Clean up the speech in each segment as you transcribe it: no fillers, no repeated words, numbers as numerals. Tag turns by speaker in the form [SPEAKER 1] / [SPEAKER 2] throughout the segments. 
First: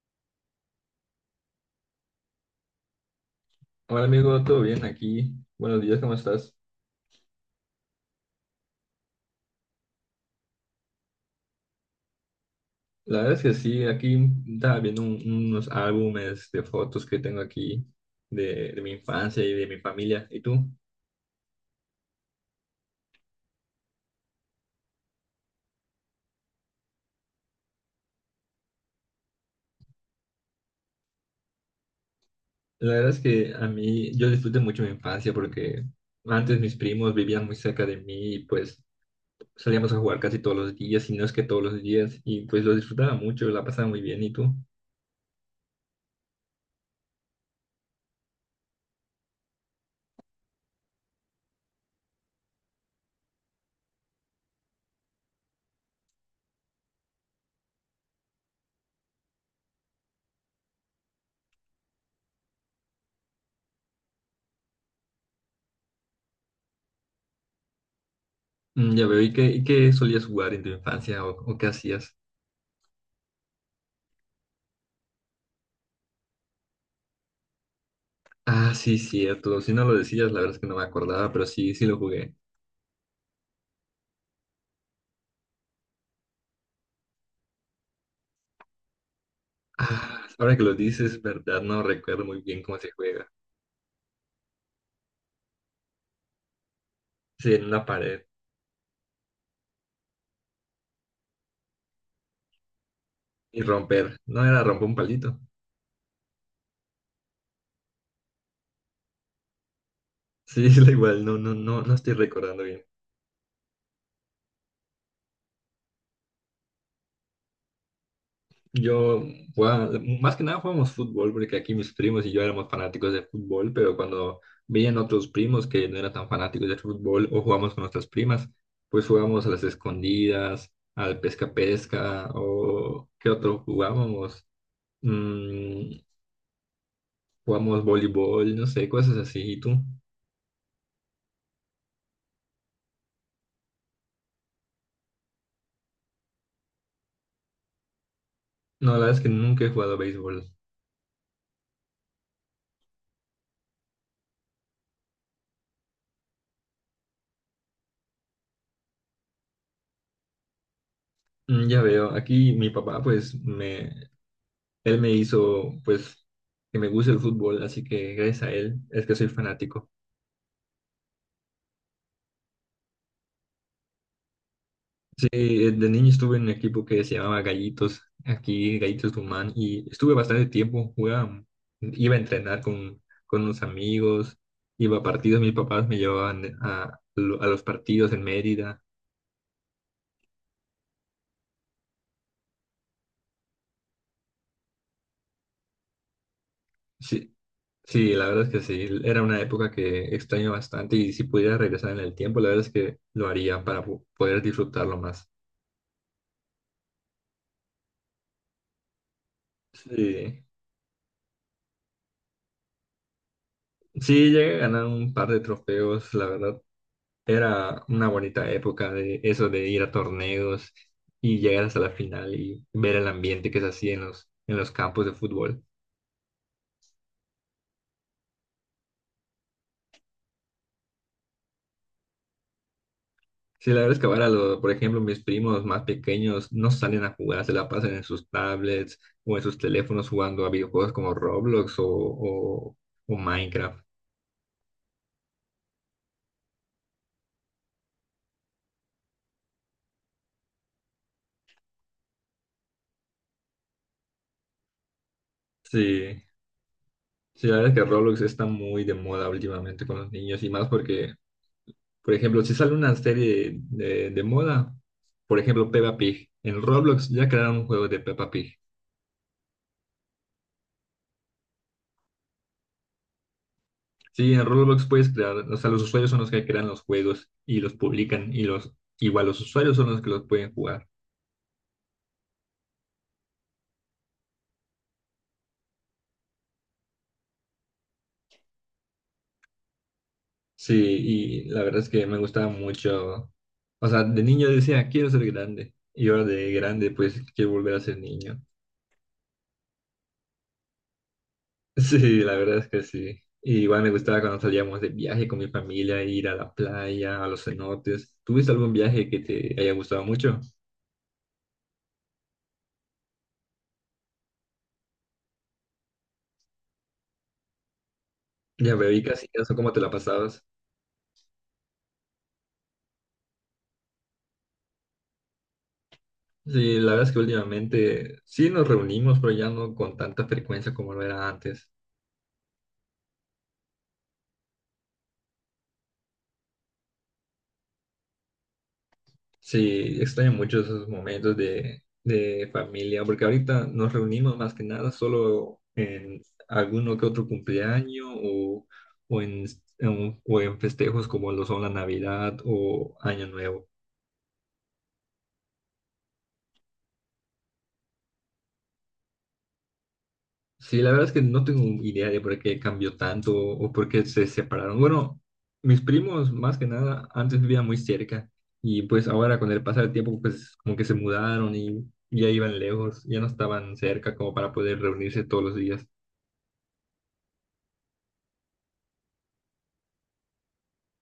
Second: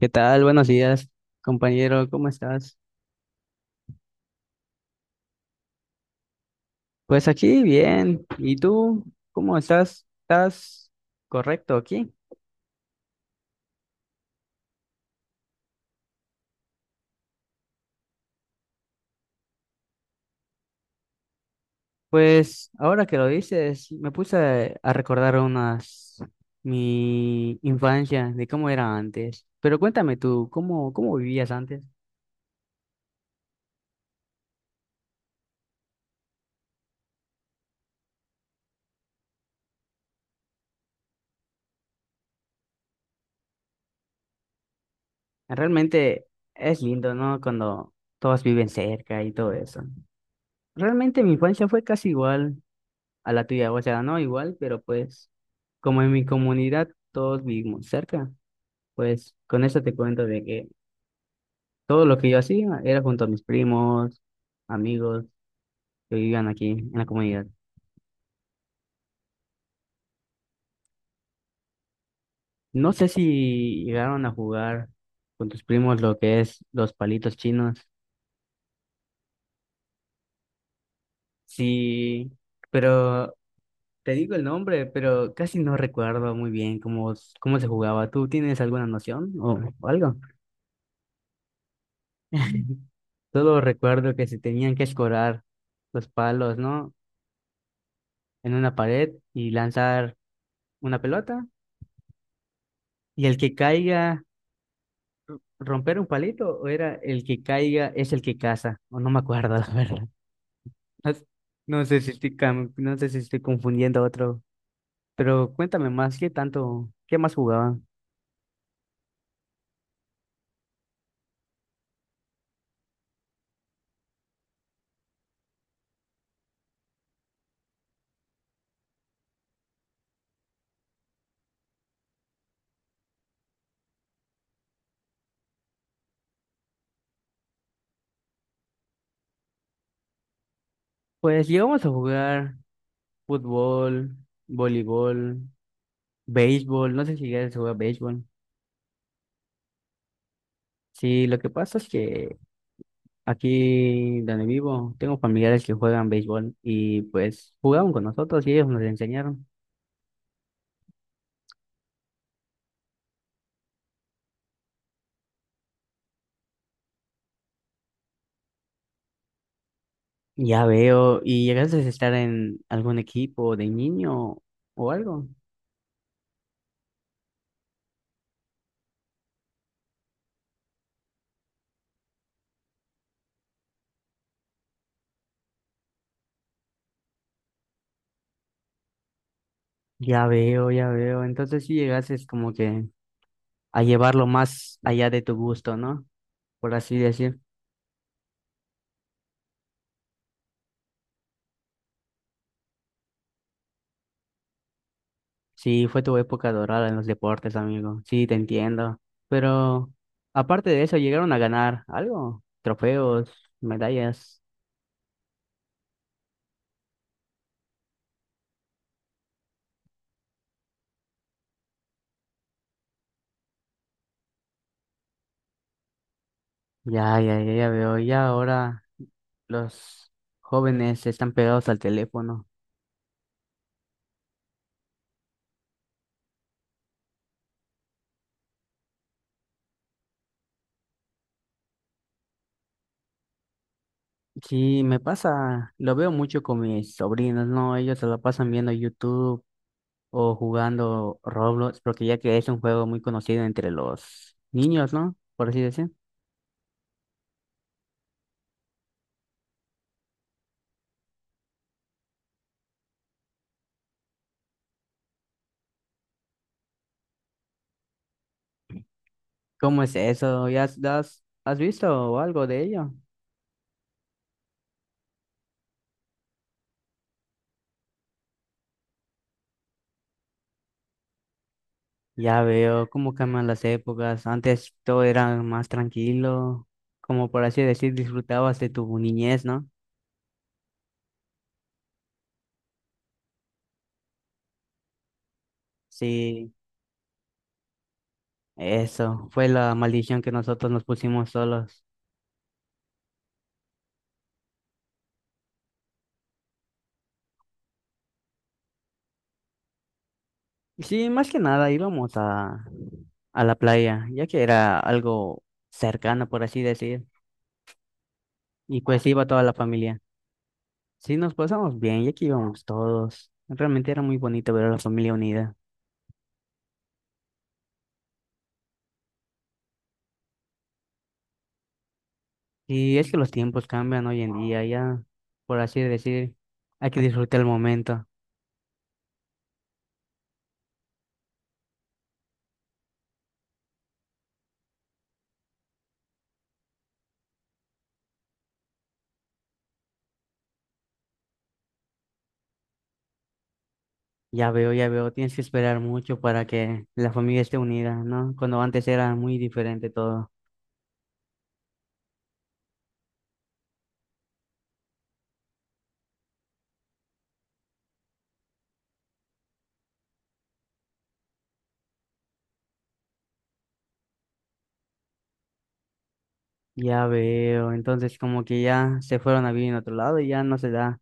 [SPEAKER 1] ¿Qué tal? Buenos días, compañero. ¿Cómo estás?
[SPEAKER 2] Hola amigo, ¿todo bien aquí? Buenos días, ¿cómo estás?
[SPEAKER 1] Pues aquí bien. ¿Y tú? ¿Cómo estás? ¿Estás correcto aquí?
[SPEAKER 2] La verdad es que sí, aquí estaba viendo unos álbumes de fotos que tengo aquí de mi infancia y de mi familia. ¿Y tú?
[SPEAKER 1] Pues ahora que lo dices, me puse a recordar unas mi infancia de cómo era antes. Pero cuéntame tú, ¿cómo vivías antes?
[SPEAKER 2] La verdad es que a mí, yo disfruté mucho mi infancia porque antes mis primos vivían muy cerca de mí y pues salíamos a jugar casi todos los días, y no es que todos los días, y pues lo disfrutaba mucho, la pasaba muy bien. ¿Y tú?
[SPEAKER 1] Realmente es lindo, ¿no? Cuando todos viven cerca y todo eso. Realmente mi infancia fue casi igual a la tuya. O sea, no igual, pero pues como en mi comunidad todos vivimos cerca, pues con eso te cuento de que todo lo que yo hacía era junto a mis primos, amigos que vivían aquí en la comunidad.
[SPEAKER 2] Mm, ya veo, ¿y qué solías jugar en tu infancia o qué hacías?
[SPEAKER 1] No sé si llegaron a jugar con tus primos lo que es los palitos chinos.
[SPEAKER 2] Ah, sí, cierto. Si no lo decías, la verdad es que no me acordaba, pero sí, sí lo
[SPEAKER 1] Sí,
[SPEAKER 2] jugué.
[SPEAKER 1] pero te digo el nombre, pero casi no recuerdo muy bien cómo se jugaba. ¿Tú tienes alguna noción o algo?
[SPEAKER 2] Ah, ahora que lo dices, verdad, no recuerdo muy bien cómo se juega.
[SPEAKER 1] Solo recuerdo que se tenían que escorar los palos, ¿no?
[SPEAKER 2] Sí, en una pared
[SPEAKER 1] En una pared y lanzar una pelota. Y el que
[SPEAKER 2] y romper.
[SPEAKER 1] caiga,
[SPEAKER 2] No era romper un palito.
[SPEAKER 1] romper un palito, o era el que caiga es el que caza. O no me acuerdo, la verdad.
[SPEAKER 2] Sí, es
[SPEAKER 1] No,
[SPEAKER 2] igual,
[SPEAKER 1] s-
[SPEAKER 2] no, no, no,
[SPEAKER 1] no
[SPEAKER 2] no
[SPEAKER 1] sé si
[SPEAKER 2] estoy
[SPEAKER 1] estoy,
[SPEAKER 2] recordando bien.
[SPEAKER 1] no sé si estoy confundiendo otro. Pero cuéntame más, ¿qué tanto, qué más jugaban?
[SPEAKER 2] Yo, más que nada jugábamos fútbol, porque aquí mis primos y yo éramos fanáticos de fútbol, pero cuando veían otros primos que no eran tan fanáticos de fútbol o jugábamos con nuestras primas, pues jugábamos a las escondidas, al pesca-pesca o qué otro jugábamos. Mm, jugamos voleibol, no sé, cosas así. ¿Y tú?
[SPEAKER 1] Pues llegamos a jugar fútbol, voleibol, béisbol. No sé si llegaste a jugar béisbol.
[SPEAKER 2] No, la verdad es que nunca he jugado béisbol.
[SPEAKER 1] Sí, lo que pasa es que aquí donde vivo, tengo familiares que juegan béisbol y pues jugaban con nosotros y ellos nos enseñaron.
[SPEAKER 2] Mm, ya veo, aquí mi papá, pues, me, él me hizo, pues, que me guste el fútbol, así que gracias a él es que soy fanático.
[SPEAKER 1] Ya veo, ¿y llegaste a estar en algún equipo de niño o algo?
[SPEAKER 2] Sí, de niño estuve en un equipo que se llamaba Gallitos, aquí Gallitos Tucumán, y estuve bastante tiempo, jugaba, iba a entrenar con unos amigos, iba a partidos, mis papás me llevaban a los partidos en Mérida.
[SPEAKER 1] Ya veo, ya veo. Entonces sí llegaste como que a llevarlo más allá de tu gusto, ¿no? Por así
[SPEAKER 2] Sí,
[SPEAKER 1] decir.
[SPEAKER 2] sí, la verdad es que sí, era una época que extraño bastante y si pudiera regresar en el tiempo, la verdad es que lo haría para poder disfrutarlo más.
[SPEAKER 1] Sí, fue tu época dorada en los deportes, amigo. Sí, te entiendo. Pero
[SPEAKER 2] Sí,
[SPEAKER 1] aparte de eso, llegaron a ganar algo, trofeos,
[SPEAKER 2] sí,
[SPEAKER 1] medallas.
[SPEAKER 2] llegué a ganar un par de trofeos, la verdad, era una bonita época de eso de ir a torneos y llegar hasta la final y ver el ambiente que se hacía en los campos de fútbol.
[SPEAKER 1] Ya, ya, ya, ya veo. Ya ahora los jóvenes están pegados al teléfono.
[SPEAKER 2] Sí, la verdad es que ahora, por ejemplo, mis primos más pequeños no salen a jugar, se la pasan en sus tablets o en sus teléfonos jugando a videojuegos como Roblox o Minecraft.
[SPEAKER 1] Sí, me pasa, lo veo mucho con mis sobrinos, ¿no? Ellos se lo pasan viendo YouTube o jugando Roblox, porque ya que es un juego muy conocido entre los niños, ¿no? Por así decir.
[SPEAKER 2] Sí, sí, la verdad es que Roblox está muy de moda últimamente con los niños y más porque, por ejemplo, si sale una serie de moda, por ejemplo, Peppa Pig, en Roblox ya crearon un juego de Peppa Pig.
[SPEAKER 1] ¿Cómo es eso? ¿Ya has visto algo de ello?
[SPEAKER 2] Sí, en Roblox puedes crear, o sea, los usuarios son los que crean los juegos y los publican y igual los usuarios son los que los pueden jugar.
[SPEAKER 1] Ya veo cómo cambian las épocas. Antes todo era más tranquilo, como por así decir, disfrutabas de tu niñez, ¿no?
[SPEAKER 2] Sí, y la verdad es que me gustaba mucho. O sea, de niño decía, quiero ser grande. Y ahora
[SPEAKER 1] Sí.
[SPEAKER 2] de grande, pues quiero volver a ser niño.
[SPEAKER 1] Eso fue la maldición que nosotros nos pusimos solos.
[SPEAKER 2] Sí, la verdad es que sí. Y igual me gustaba cuando salíamos de viaje con mi familia, ir a la playa, a los cenotes. ¿Tuviste algún viaje que te haya gustado mucho?
[SPEAKER 1] Sí, más que nada a la playa, ya que era algo cercano, por así decir.
[SPEAKER 2] Ya
[SPEAKER 1] Y
[SPEAKER 2] veo, y
[SPEAKER 1] pues iba
[SPEAKER 2] casi
[SPEAKER 1] toda la
[SPEAKER 2] eso, ¿cómo te la
[SPEAKER 1] familia.
[SPEAKER 2] pasabas?
[SPEAKER 1] Sí, nos pasamos bien, ya que íbamos todos. Realmente era muy bonito ver a la familia unida.
[SPEAKER 2] Sí, la verdad es que últimamente sí nos reunimos, pero ya no con tanta frecuencia como lo era antes.
[SPEAKER 1] Y es que los tiempos cambian hoy en día, ya, por así decir, hay que disfrutar el momento.
[SPEAKER 2] Sí, extraño mucho esos momentos de familia, porque ahorita nos reunimos más que nada solo en alguno que otro cumpleaños o, en, o en festejos como lo son la Navidad o Año Nuevo.
[SPEAKER 1] Ya veo, tienes que esperar mucho para que la familia esté unida, ¿no? Cuando antes era muy diferente todo.
[SPEAKER 2] Sí, la verdad es que no tengo idea de por qué cambió tanto o por qué se separaron. Bueno, mis primos más que nada antes vivían muy cerca y pues ahora con el pasar del tiempo pues como que se mudaron y ya iban lejos, ya no estaban cerca como para poder reunirse todos los días.
[SPEAKER 1] Ya veo, entonces como que ya se fueron a vivir en otro lado y ya no se da,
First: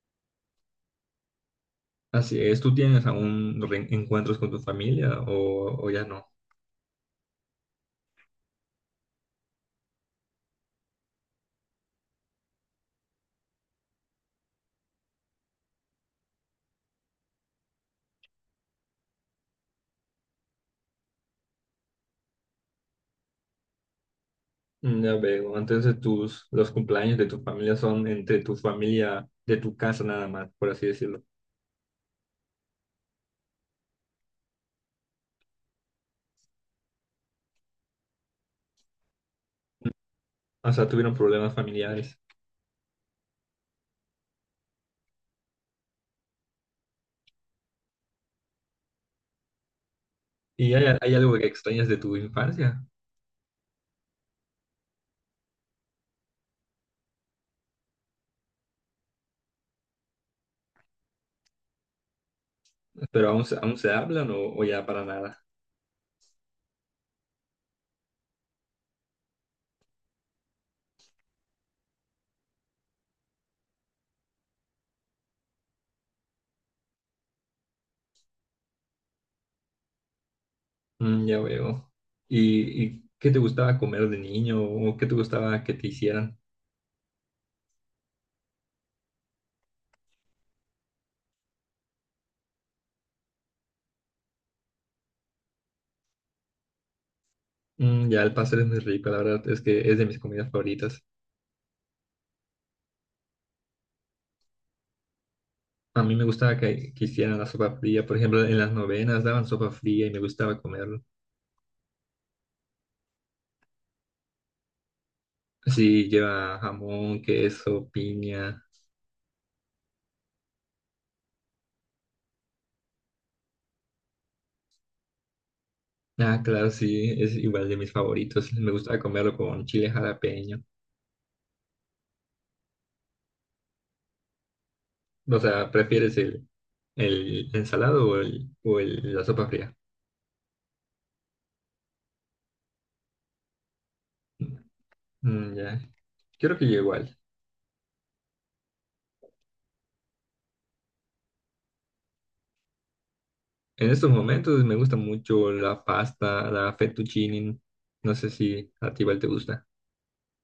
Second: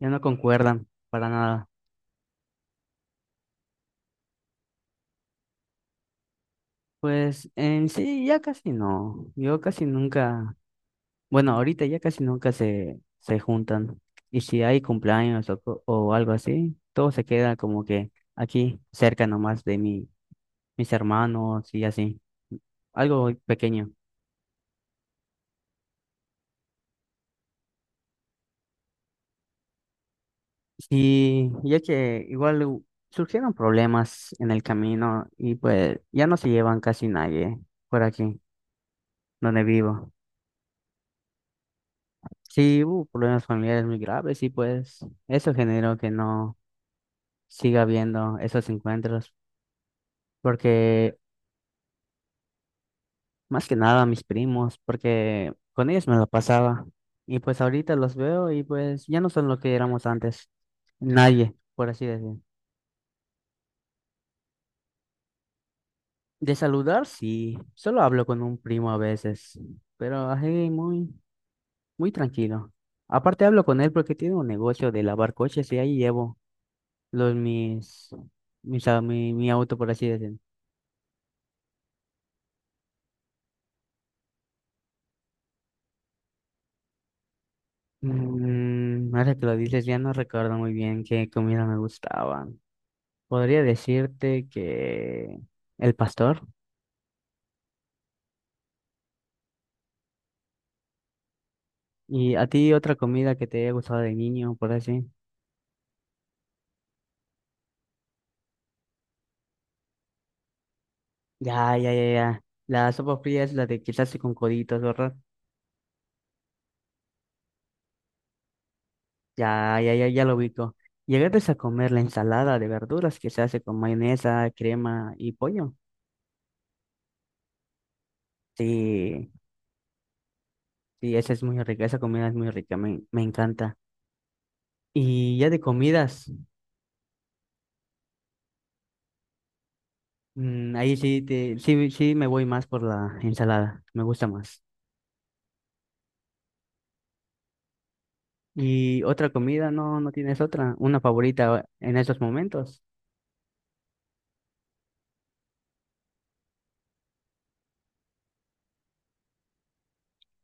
[SPEAKER 1] ya no concuerdan para nada.
[SPEAKER 2] Así es, ¿tú tienes aún reencuentros con tu familia o ya no?
[SPEAKER 1] Pues en sí ya casi no, yo casi nunca, bueno, ahorita ya casi nunca se juntan. Y si hay cumpleaños o algo así, todo se queda como que aquí cerca nomás de mis hermanos y así, algo pequeño.
[SPEAKER 2] Mm, ya veo, entonces tus, los cumpleaños de tu familia son entre tu familia de tu casa nada más, por así decirlo.
[SPEAKER 1] Sí, ya que igual surgieron problemas en el camino y pues ya no se llevan casi nadie por aquí donde vivo.
[SPEAKER 2] O sea, tuvieron problemas familiares.
[SPEAKER 1] Sí, hubo problemas familiares muy graves y pues eso generó que no siga habiendo esos encuentros,
[SPEAKER 2] ¿Y hay
[SPEAKER 1] porque
[SPEAKER 2] algo que extrañas de tu infancia?
[SPEAKER 1] más que nada mis primos, porque con ellos me lo pasaba y pues ahorita los veo y pues ya no son lo que éramos antes, nadie, por así decir.
[SPEAKER 2] ¿Pero aún, aún se hablan o ya para nada?
[SPEAKER 1] De saludar, sí. Solo hablo con un primo a veces, pero así muy tranquilo. Aparte hablo con él porque tiene un negocio de lavar coches y ahí llevo los mis, mi auto, por así decirlo.
[SPEAKER 2] Mm, ya veo. ¿Y qué te gustaba comer de niño o qué te gustaba que te hicieran?
[SPEAKER 1] Mm, ahora que lo dices, ya no recuerdo muy bien qué comida me gustaba. Podría decirte que el pastor.
[SPEAKER 2] Mm, ya el pastel es muy rico, la verdad es que es de mis comidas favoritas.
[SPEAKER 1] ¿Y a ti otra comida que te haya gustado de niño, por así?
[SPEAKER 2] A mí me gustaba que hicieran la sopa fría. Por ejemplo, en las novenas daban sopa fría y me gustaba comerlo.
[SPEAKER 1] Ya, ya, ya, ya. La sopa fría es la de quizás con coditos, ¿verdad?
[SPEAKER 2] Sí, lleva jamón, queso, piña.
[SPEAKER 1] Ya, ya, ya, ya lo ubico. Llegaste a comer la ensalada de verduras que se hace con mayonesa, crema y pollo.
[SPEAKER 2] Ah, claro, sí, es igual de mis favoritos. Me gustaba
[SPEAKER 1] Sí,
[SPEAKER 2] comerlo con chile jalapeño.
[SPEAKER 1] sí, esa es muy rica, esa comida es muy rica, me encanta. Y
[SPEAKER 2] O
[SPEAKER 1] ya de
[SPEAKER 2] sea, ¿prefieres
[SPEAKER 1] comidas,
[SPEAKER 2] el ensalado o, el, o la sopa fría?
[SPEAKER 1] mm, ahí sí, sí me voy más por la ensalada, me gusta más.
[SPEAKER 2] Mm, ya, creo que yo igual.
[SPEAKER 1] Y otra comida, no, no tienes otra, una favorita en estos momentos.
[SPEAKER 2] En estos momentos me gusta mucho la pasta, la fettuccine. No sé si a ti igual te gusta.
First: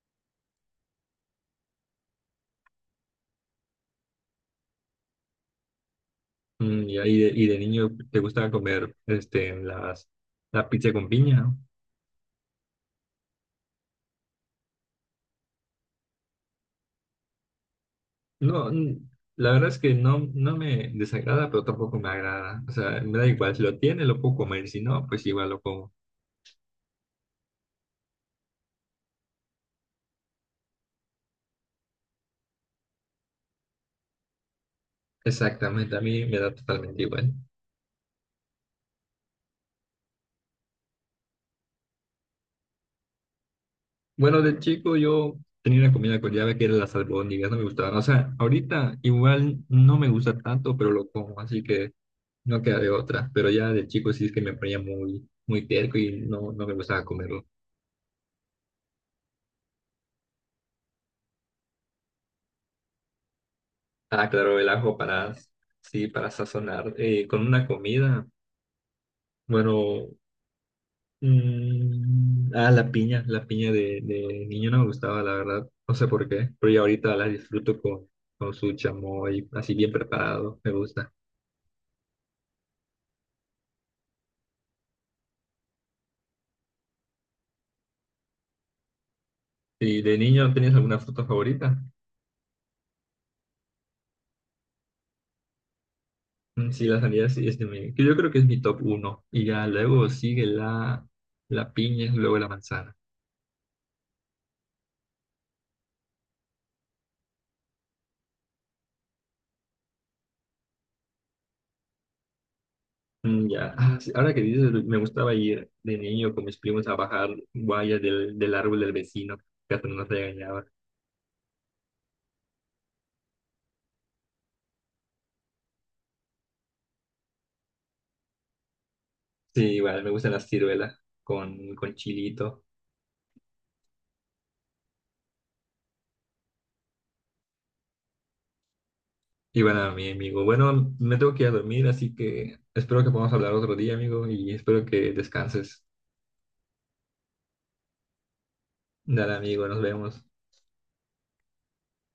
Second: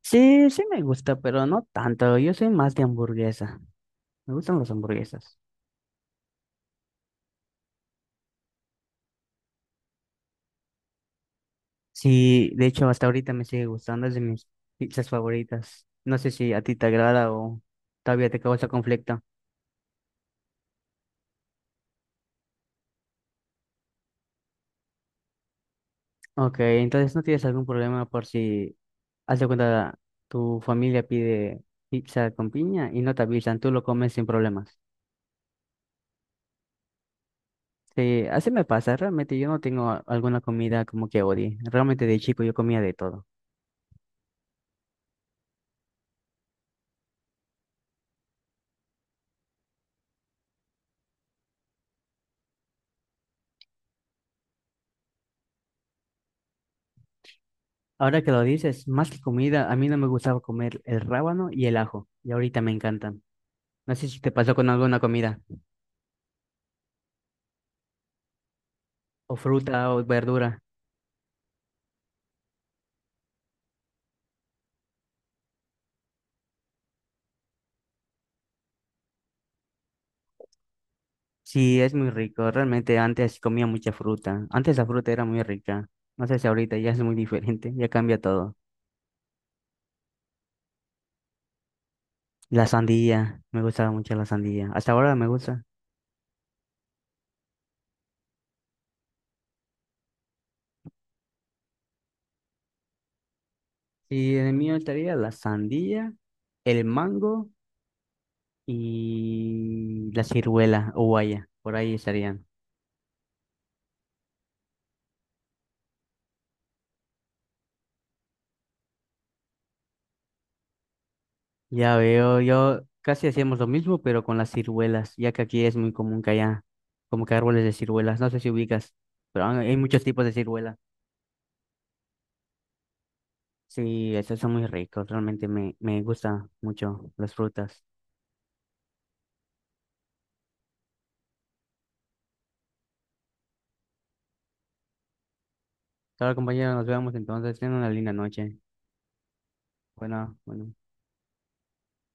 [SPEAKER 1] Sí, sí me gusta, pero no tanto, yo soy más de hamburguesa, me gustan las hamburguesas.
[SPEAKER 2] Mm, ya, y de niño te gusta comer la pizza con piña.
[SPEAKER 1] Sí, de hecho, hasta ahorita me sigue gustando, es de mis pizzas favoritas. No sé si a ti te agrada o todavía te causa
[SPEAKER 2] No, mm,
[SPEAKER 1] conflicto.
[SPEAKER 2] la verdad es que no, no me desagrada, pero tampoco me agrada. O sea, me da igual, si lo tiene, lo puedo comer, si no, pues igual lo como.
[SPEAKER 1] Ok, entonces no tienes algún problema por si, haz de cuenta, tu familia pide pizza con piña y no te avisan, tú lo comes sin problemas.
[SPEAKER 2] Exactamente, a mí me da totalmente igual.
[SPEAKER 1] Sí, así me pasa, realmente yo no tengo alguna comida como que odie. Realmente de chico yo comía de todo.
[SPEAKER 2] Bueno, de chico yo tenía una comida con llave que era las albóndigas, no me gustaban. O sea, ahorita igual no me gusta tanto, pero lo como, así que no queda de otra. Pero ya de chico sí es que me ponía muy, muy terco y no, no me gustaba comerlo.
[SPEAKER 1] Ahora que lo dices, más que comida, a mí no me gustaba comer el rábano y el ajo, y ahorita me encantan. No sé si
[SPEAKER 2] Ah,
[SPEAKER 1] te pasó
[SPEAKER 2] claro, el
[SPEAKER 1] con
[SPEAKER 2] ajo
[SPEAKER 1] alguna comida.
[SPEAKER 2] sí, para sazonar con una comida.
[SPEAKER 1] O fruta o
[SPEAKER 2] Bueno,
[SPEAKER 1] verdura.
[SPEAKER 2] mm, ah, la piña de niño no me gustaba, la verdad. No sé por qué, pero ya ahorita la disfruto con su chamoy, así bien preparado, me gusta.
[SPEAKER 1] Sí, es muy rico. Realmente antes comía mucha fruta. Antes la fruta era muy rica. No sé si ahorita ya es muy diferente. Ya cambia todo.
[SPEAKER 2] ¿Y de niño tenías alguna fruta favorita?
[SPEAKER 1] La sandía. Me gustaba mucho la sandía. Hasta ahora me gusta.
[SPEAKER 2] Mm, sí, la sandía sí, es de mi, que yo creo que es mi top uno. Y ya luego sigue la piña, luego la manzana.
[SPEAKER 1] Y en el mío estaría la sandía, el mango y la ciruela o guaya. Por ahí estarían.
[SPEAKER 2] Mm, ya, ah, sí, ahora que dices, me gustaba ir de niño con mis primos a bajar guayas del árbol del vecino, que hasta nos regañaba.
[SPEAKER 1] Ya veo, yo casi hacíamos lo mismo, pero con las ciruelas, ya que aquí es muy común que haya como que árboles de ciruelas. No sé si ubicas, pero
[SPEAKER 2] Sí,
[SPEAKER 1] hay muchos
[SPEAKER 2] igual, me
[SPEAKER 1] tipos de
[SPEAKER 2] gustan las
[SPEAKER 1] ciruelas.
[SPEAKER 2] ciruelas con chilito.
[SPEAKER 1] Sí, esos son muy ricos, realmente me gustan mucho las frutas.
[SPEAKER 2] Y bueno, mi amigo, bueno, me tengo que ir a dormir, así que espero que podamos hablar otro día, amigo, y espero que descanses.
[SPEAKER 1] Claro, compañero, nos vemos entonces, tengan una linda noche.
[SPEAKER 2] Dale, amigo, nos vemos.
[SPEAKER 1] Bueno, bueno.